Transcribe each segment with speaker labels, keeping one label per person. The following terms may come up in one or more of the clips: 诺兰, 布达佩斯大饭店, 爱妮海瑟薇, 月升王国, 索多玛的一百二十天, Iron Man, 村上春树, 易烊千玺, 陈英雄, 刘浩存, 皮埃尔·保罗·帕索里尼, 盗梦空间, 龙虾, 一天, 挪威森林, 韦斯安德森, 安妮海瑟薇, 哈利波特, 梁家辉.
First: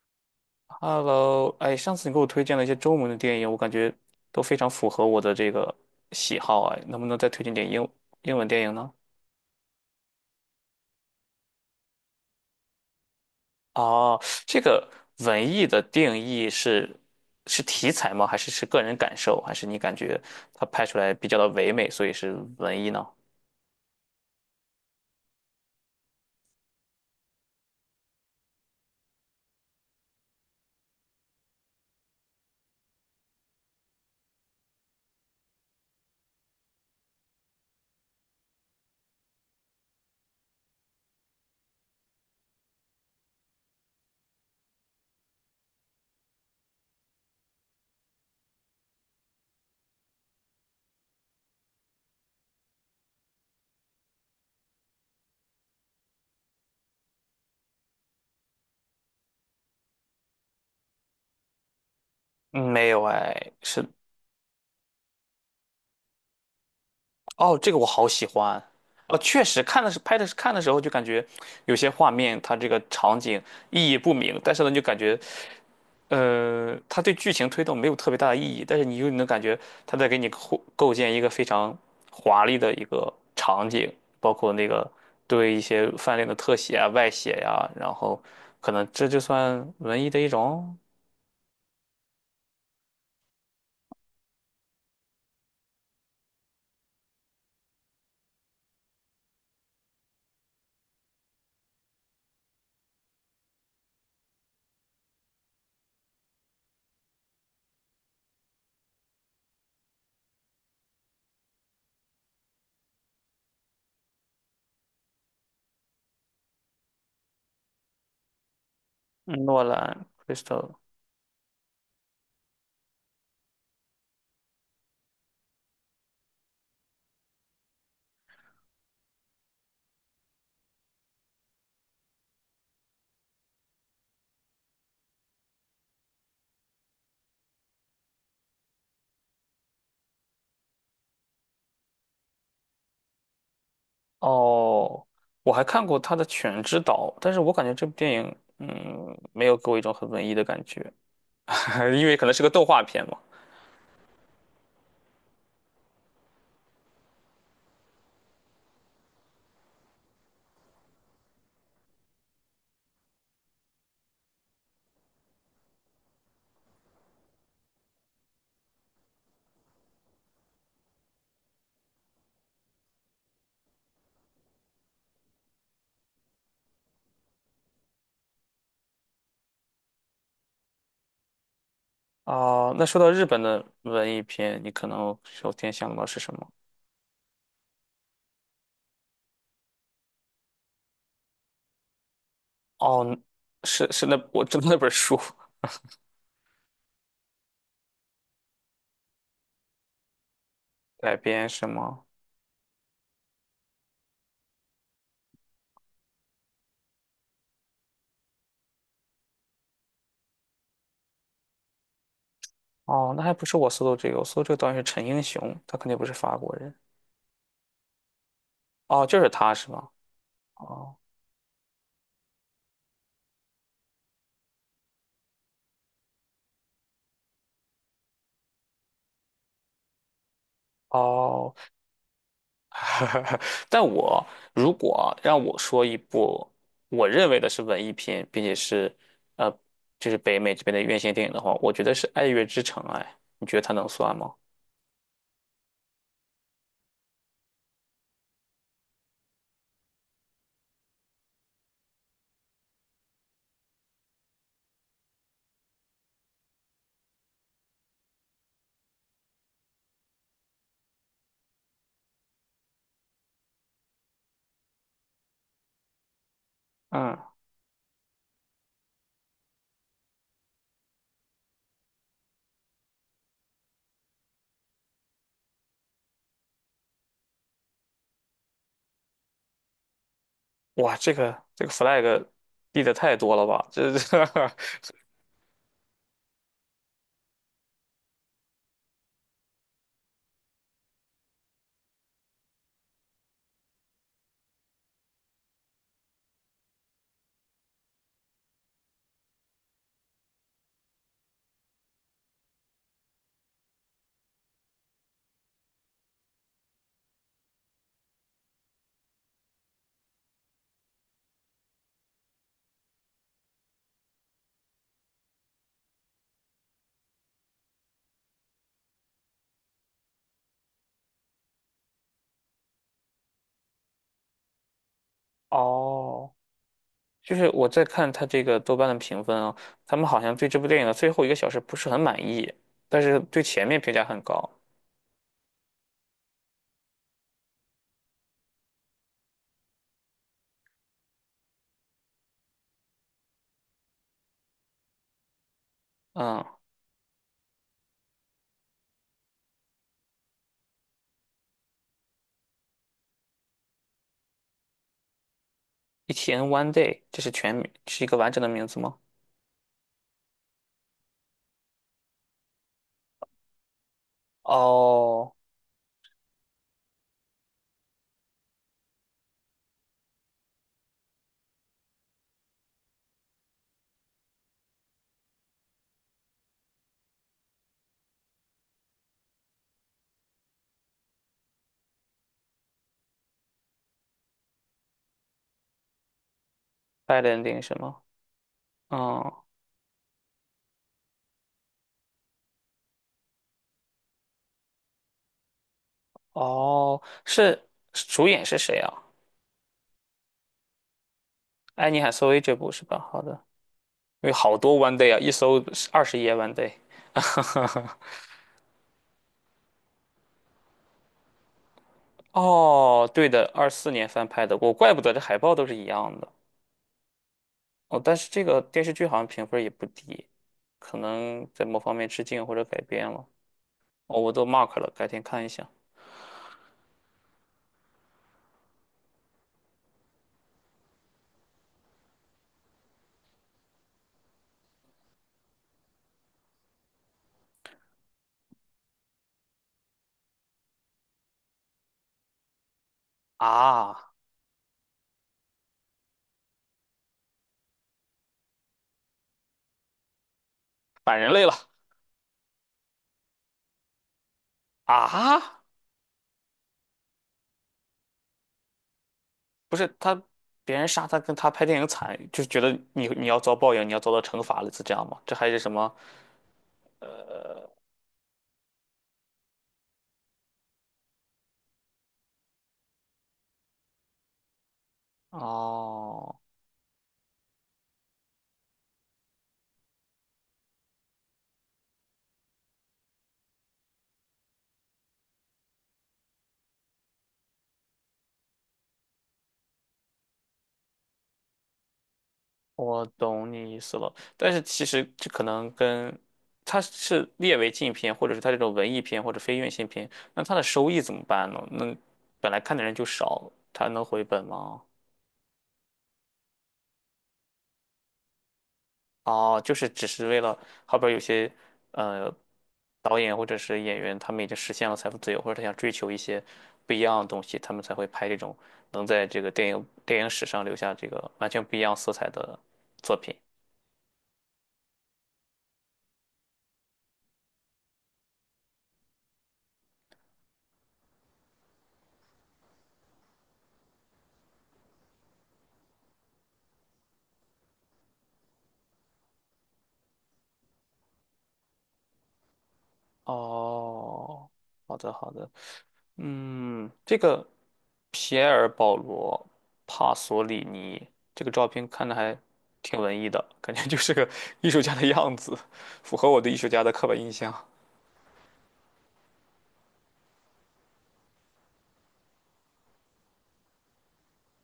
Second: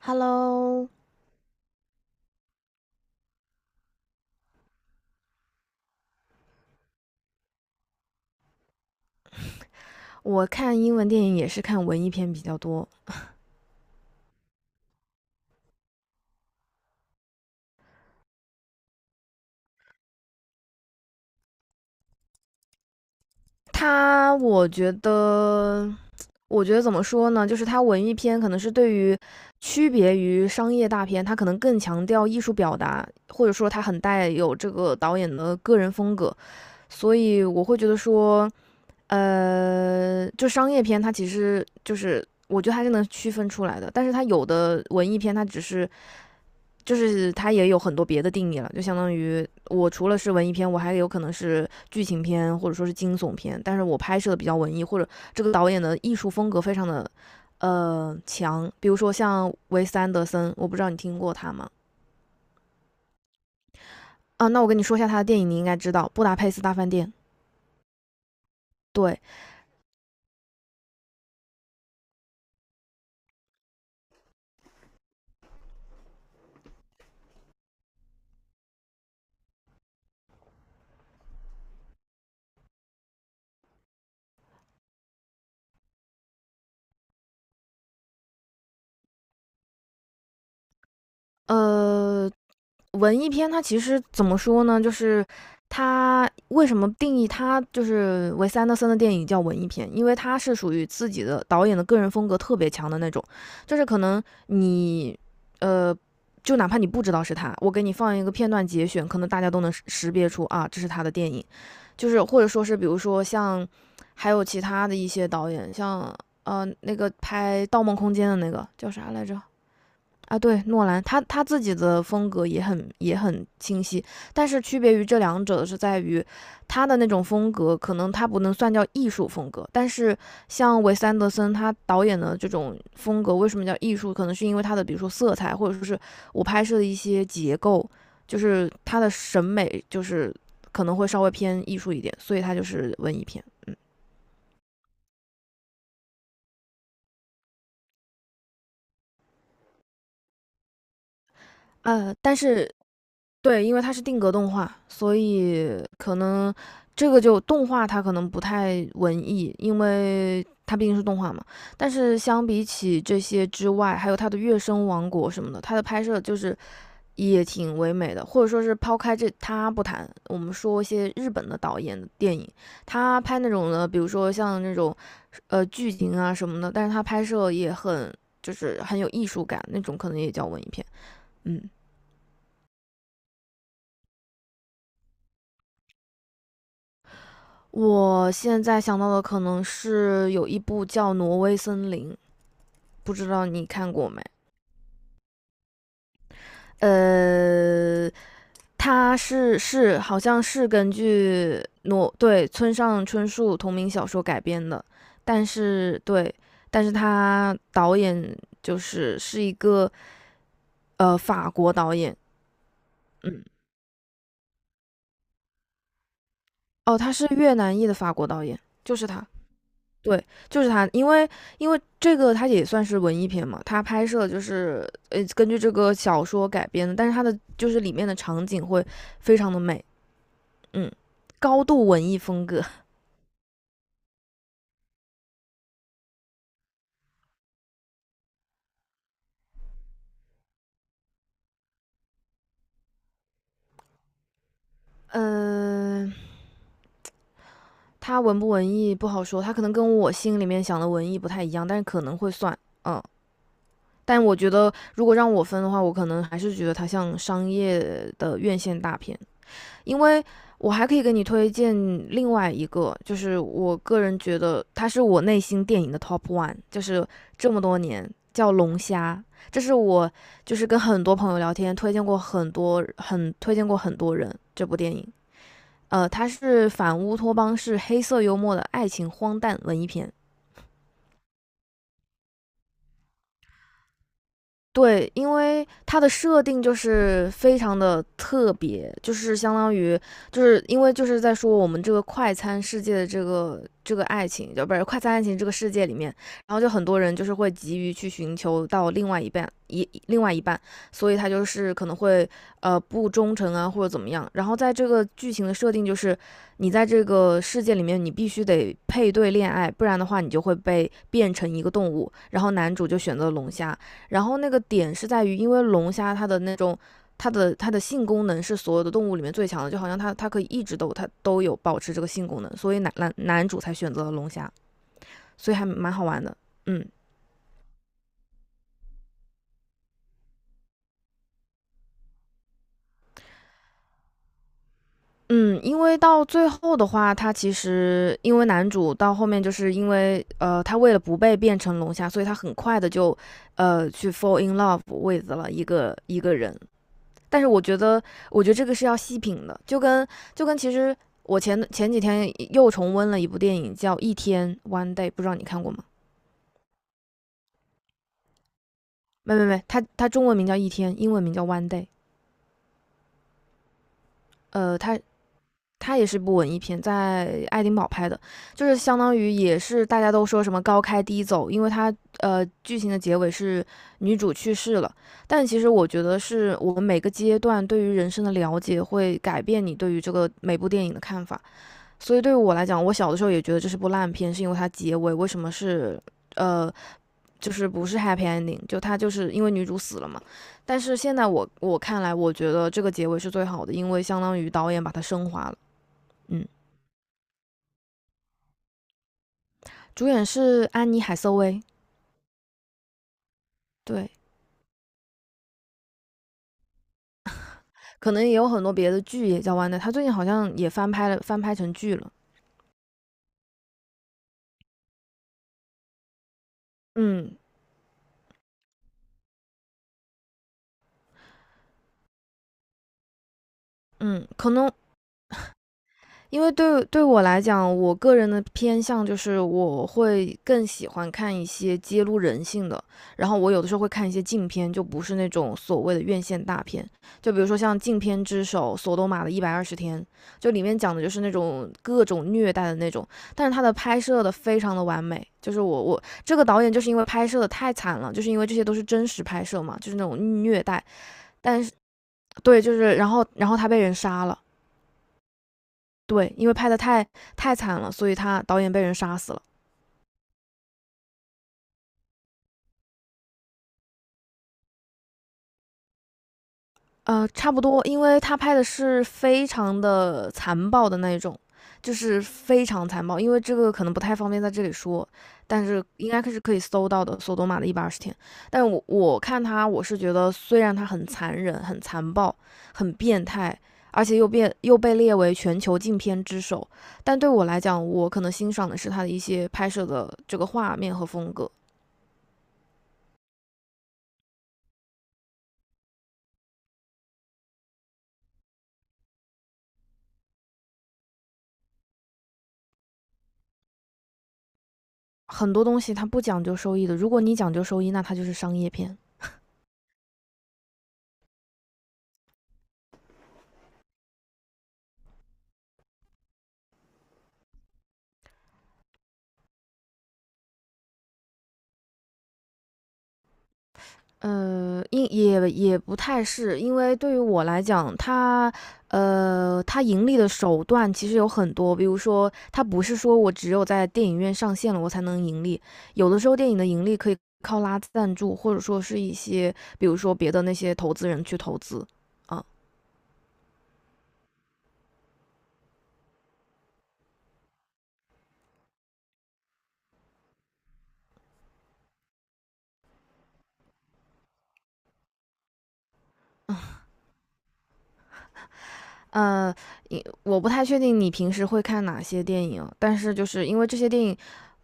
Speaker 1: Hello，
Speaker 2: Hello,哎，上次你给我推荐了一些中文的电影，我感觉都非常符合我的这个喜好啊，能不能再推荐点英文电影呢？
Speaker 1: 我看英文电影也是看文艺片比较多。
Speaker 2: 哦，这个文艺的定义是是题材吗？还是个人感受？还是你感觉它拍出来比较的唯美，所以是文艺呢？
Speaker 1: 它，我觉得，我觉得怎么说呢？就是它文艺片可能是对于区别于商业大片，它可能更强调艺术表达，或者说它很带有这个导演的个人风格。所以我会觉得说，就商业片它其实就是。我觉得还是能区分出来的，但是它有的文艺片，它只是就是它也有很多别的定义了，就相当于我除了是文艺片，我还有可能是剧情片或者说是惊悚片，但是我拍摄的比较文艺，或者这个导演的艺术风格非常的强，比如说像维斯安德森，我不知道你听过他吗？
Speaker 2: 嗯没有哎，是。
Speaker 1: 啊，那我跟你说一下他的电影，你应该知道《布达佩斯大饭店》。
Speaker 2: 哦，这个我好喜欢。哦，
Speaker 1: 对。
Speaker 2: 确实看的是拍的是看的时候就感觉有些画面，它这个场景意义不明，但是呢，就感觉他对剧情推动没有特别大的意义，但是你又能感觉他在给你构建一个非常华丽的一个场景，包括那个对一些饭店的特写啊、外写呀、然后可能这就算文艺的一种。
Speaker 1: 呃，文艺片它其实怎么说呢？就是它为什么定义它就是维斯安德森的电影叫文艺片？因为它是属于自己的导演的个人风格特别强的那种，就是可能你呃，就哪怕你不知道是他，我给你放一个片段节选，可能大家都能识别出啊，这是他的电影。就是或者说是比如说像还有其他的一些导演，像那个拍《盗梦空间》的那个叫啥来着？
Speaker 2: 嗯，诺兰
Speaker 1: 啊，对，
Speaker 2: Crystal。
Speaker 1: 诺兰他自己的风格也很清晰，但是区别于这两者的是在于，他的那种风格可能他不能算叫艺术风格，但是像韦斯安德森他导演的这种风格为什么叫艺术？可能是因为他的比如说色彩，或者说是我拍摄的一些结构，就是他的审美就是可能会稍微偏艺术一点，所以他就是文艺片，嗯。
Speaker 2: 哦，我还看过他的《犬之岛》，但是我感觉这部电影嗯没有给我一种很文艺的感觉，因为可能
Speaker 1: 但
Speaker 2: 是个动
Speaker 1: 是
Speaker 2: 画片嘛。
Speaker 1: 对，因为它是定格动画，所以可能这个就动画它可能不太文艺，因为它毕竟是动画嘛。但是相比起这些之外，还有它的《月升王国》什么的，它的拍摄就是也挺唯美的，或者说是抛开这它不谈，我们说一些日本的导演的电影，他拍那种的，比如说像那种剧情啊什么的，但是他拍摄也很就是很有艺术感，那种可能也叫文艺片，嗯。
Speaker 2: 啊、那说到日本的文艺片，你可能首先想到的是什么？
Speaker 1: 我现在想到的可能是有一部叫《挪威森林》，不
Speaker 2: 哦，
Speaker 1: 知道你
Speaker 2: 是
Speaker 1: 看
Speaker 2: 是
Speaker 1: 过
Speaker 2: 那
Speaker 1: 没？
Speaker 2: 我知道那本书。
Speaker 1: 呃，它是好像是根
Speaker 2: 改编
Speaker 1: 据
Speaker 2: 是吗？
Speaker 1: 哦对村上春树同名小说改编的，但是对，但是他导演就是是一个法国导演，
Speaker 2: 哦，那还
Speaker 1: 嗯，
Speaker 2: 不是我搜的这个，我搜这个导演是陈英雄，他肯定不是法国人。
Speaker 1: 哦，他是越南裔的法国导演，就
Speaker 2: 哦，
Speaker 1: 是
Speaker 2: 就
Speaker 1: 他，
Speaker 2: 是他是吗？
Speaker 1: 对，就是他，
Speaker 2: 哦
Speaker 1: 因为这个它也算是文艺片嘛，它拍摄就是根据这个小说改编的，但是它的就是里面的场景会非常的美，嗯，
Speaker 2: 哦。
Speaker 1: 高度文艺风格，
Speaker 2: 但我如果让我说一部我认为的是文艺片，并且是呃，就是北美这边的院线电影的话，我觉得是《爱乐之城》。哎，你觉得它能算吗？
Speaker 1: 嗯、呃它文不文艺不好说，它可能跟我心里面想的文艺不太一样，但是可能会算，嗯，但我觉得如果让我分的话，我可能还是觉得它像商业的院线大片，因为我还可以给你推荐另外一个，就是我个人觉得它是我内心电影的 top one，就是
Speaker 2: 嗯。
Speaker 1: 这么多年叫《龙虾》，这是我就是跟很多朋友聊天推荐过很多人这部电影。它是反乌托邦式黑色幽默的爱情荒诞文艺片，
Speaker 2: 哇，这个这个 flag 立的太多了吧？
Speaker 1: 对，因为它的设定就是非常的特别，就是相当于，就是因为就是在说我们这个快餐世界的这个爱情，就不是快餐爱情这个世界里面，然后就很多人就是会急于去寻求到另外一半，所以他就是可能会不忠诚啊或者怎么样。然后在这个剧情的设定就是，你在这个世界里面你必须得配对恋爱，不然的话你就会被变成一个动物。然后男主就选择龙虾，然后那个点是在于，因为龙虾它的那种它的它的性功能是所有的动物里面最强的，就好像它可以一直都它都有保持这个性功能，所以男主才选择了龙虾，所以还蛮好玩
Speaker 2: 哦，
Speaker 1: 的。嗯
Speaker 2: 就是我在看他这个豆瓣的评分啊，他们好像对这部电影的最后一个小时不是很满意，但是对前面评价很高。
Speaker 1: 嗯，因为到最后的话，他其实因为男主到后面就是因为他为了不被变成龙虾，所以他很快的就去 fall in love with 了一个
Speaker 2: 嗯
Speaker 1: 人，但是我觉得，我觉得这个是要细品的，就跟其实我前几天又重温了一部电影叫《一天》（One Day），不知道你看过吗？
Speaker 2: ，E.T. n One Day,这是全名，是一个完整的名字吗？
Speaker 1: 没没没，它中文名叫《一天》，英文名叫《One Day》。呃，它
Speaker 2: 哦
Speaker 1: 它也是部文艺片，在爱丁堡拍的，就是相当于也是大家都说什么高开低走，因为它剧情的结尾是女主去世了，但其实我觉得是我们每个阶段对于人生的了解会改变你对于这个每部电影的看法。所以对于我来讲，我小的时候也觉得这是部烂片，是因为它结尾为什么是呃，
Speaker 2: ，Bad
Speaker 1: 就
Speaker 2: Ending
Speaker 1: 是
Speaker 2: 什
Speaker 1: 不是
Speaker 2: 么？
Speaker 1: happy ending，就它就
Speaker 2: 嗯。
Speaker 1: 是因为女主死了嘛。但是现在我看来，我觉得这个结尾是最好的，因为相当于导演把它升华了。嗯，
Speaker 2: 哦，是主演是谁啊？
Speaker 1: 主演是安妮海瑟薇，
Speaker 2: 爱妮海瑟薇这部是吧？好的，
Speaker 1: 对，
Speaker 2: 有好多 One Day 啊，一搜20页 One Day。
Speaker 1: 可能也有很多别的剧也叫完的《o n e 她最近好像也翻拍了，翻拍成剧了。
Speaker 2: 哦，对的，2024年翻拍的，我怪不得这海报都是一样的。
Speaker 1: 嗯
Speaker 2: 哦，但是这个电视剧好像评分也不低，可能在某方面致敬或者改编了。哦，
Speaker 1: 嗯，
Speaker 2: 我都
Speaker 1: 可能
Speaker 2: mark 了，改天看一下。
Speaker 1: 因为对，对我来讲，我个人的偏向就是我会更喜欢看一些揭露人性的，然后我有的时候会看一些禁片，就不是那种所谓的院线大片，就比如说像《禁片之首》《索多玛的一百二十天》，就里面讲的就是那种各种虐待的那种，但是他的拍
Speaker 2: 啊，
Speaker 1: 摄的非常的完美，就是我这个导演就是因为拍摄的太惨了，就是因为这些都是真实拍摄嘛，就是那种虐待，
Speaker 2: 反人类
Speaker 1: 但
Speaker 2: 了。
Speaker 1: 是对，就是然后他被人杀了。
Speaker 2: 啊！
Speaker 1: 对，因为拍的太惨了，所以他导演被人杀死了。
Speaker 2: 不是他，别人杀他跟他拍电影惨，就是觉得你要遭报应，你要遭到惩罚了，是这样吗？这还是什么？
Speaker 1: 呃，差不多，因为他拍的是非常的残暴的那种，就是非常残暴。因为这个可能不太方便在这里说，但是应该
Speaker 2: 哦。
Speaker 1: 是可以搜到的《索多玛的一百二十天》。但我看他，我是觉得虽然他很残忍、很残暴、很变态，而且又被列为全球禁片之首，但对我来讲，我可能欣赏的是他的一些拍摄的这个画面和风格。
Speaker 2: 我懂你意思了，但是其实这可能跟它是列为禁片，或者是它这种文艺片或者非院线片，那它的收益怎么办呢？那本来看的人就少，它能回本吗？
Speaker 1: 很多东西它不讲究收益的，如果你讲究收益，那它就是商业片。
Speaker 2: 哦，就是只是为了，后边有些呃导演或者是演员，他们已经实现了财富自由，或者他想追求一些不一样的东西，他们才会拍这种能在这个电影史上留下这个完全不一样色彩的作品。
Speaker 1: 也不太是，因为对于我来讲，它它盈利的手段其实有很多，比如说，它不是说我只有在电影院上线了我才能盈利，有的时候电影的盈利可以靠拉赞助，或者说是一些，比如说别的那些投资人去投资，啊。
Speaker 2: 哦，好的好的。嗯，这个皮埃尔·保罗·帕索里尼这个照片看着还挺文艺的，感觉就 是个艺术家的样子，符合我对艺术家的刻板印象。
Speaker 1: 呃，我不太确定你平时会看哪些电影，但是就是因为这些电影，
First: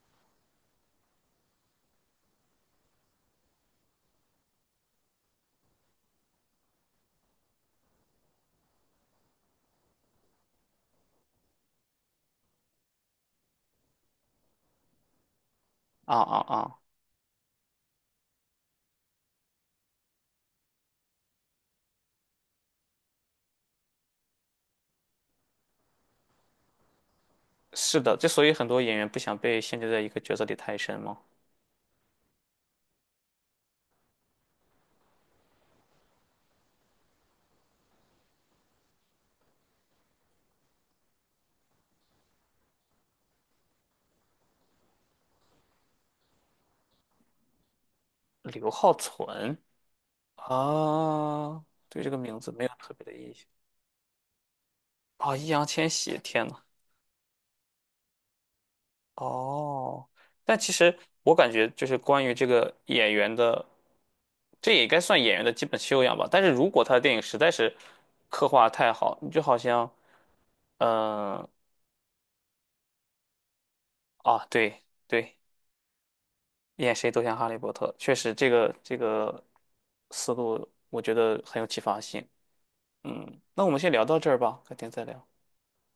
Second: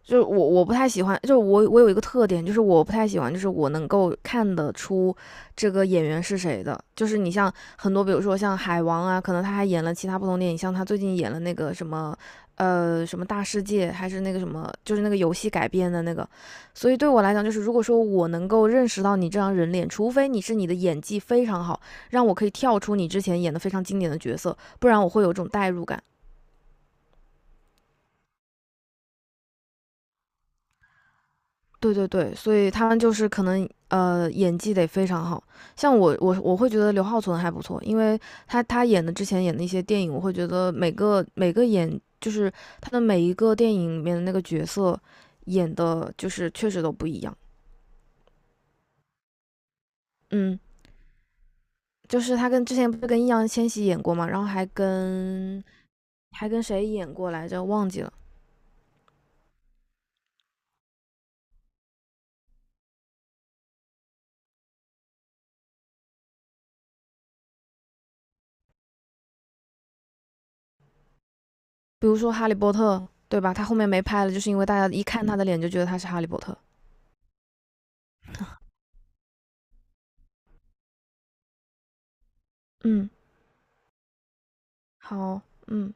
Speaker 1: 就是我不太喜欢，就是我有一个特点，就是我不太喜欢，就是我能够看得出这个演员是谁的。就是你像很多，比如说像海王啊，可能他还演了其他不同电影，像他最近演了那个什么。什么大世界，还是那个什么，就是那个游戏改编的那
Speaker 2: 啊
Speaker 1: 个，
Speaker 2: 啊啊！
Speaker 1: 所以对我来讲，就是如果说我能够认识到你这张人脸，除非你是你的演技非常好，让我可以跳出你之前演的非常经典的角色，不然我会有一种代入感。
Speaker 2: 是的，之所以很多演员不想被限制在一个角色里太深嘛。
Speaker 1: 对对对，所以他们就是可能演技得非常好，像我会觉得刘浩存还不错，因为他之前演的一些电影，我会觉得每个演就是他的每一个电影里面的那个角色演的就是确实都不一样，
Speaker 2: 刘浩存。
Speaker 1: 嗯，
Speaker 2: 啊，对这个
Speaker 1: 就是
Speaker 2: 名
Speaker 1: 他
Speaker 2: 字没
Speaker 1: 跟
Speaker 2: 有
Speaker 1: 之前
Speaker 2: 特
Speaker 1: 不
Speaker 2: 别
Speaker 1: 是
Speaker 2: 的
Speaker 1: 跟易
Speaker 2: 印象。
Speaker 1: 烊千玺演过嘛，然后还
Speaker 2: 啊，易烊
Speaker 1: 跟
Speaker 2: 千玺，天
Speaker 1: 还
Speaker 2: 呐。
Speaker 1: 跟谁演过来着忘记了，
Speaker 2: 哦，但其实我感觉就是关于这个演员的，这也该算演员的基本修养吧。但是如果他的电影实在是刻画太好，你就好像，嗯、
Speaker 1: 比如说《哈利波特》，对吧？他后面没拍了，就
Speaker 2: 啊，
Speaker 1: 是因为大
Speaker 2: 对
Speaker 1: 家一看他
Speaker 2: 对，
Speaker 1: 的脸就觉得他是哈利波特。
Speaker 2: 演谁都像哈利波特，确实这个这个思路我觉得很有启发性。
Speaker 1: 嗯，
Speaker 2: 嗯，那我们先聊到这儿吧，改天再聊。
Speaker 1: 好，嗯。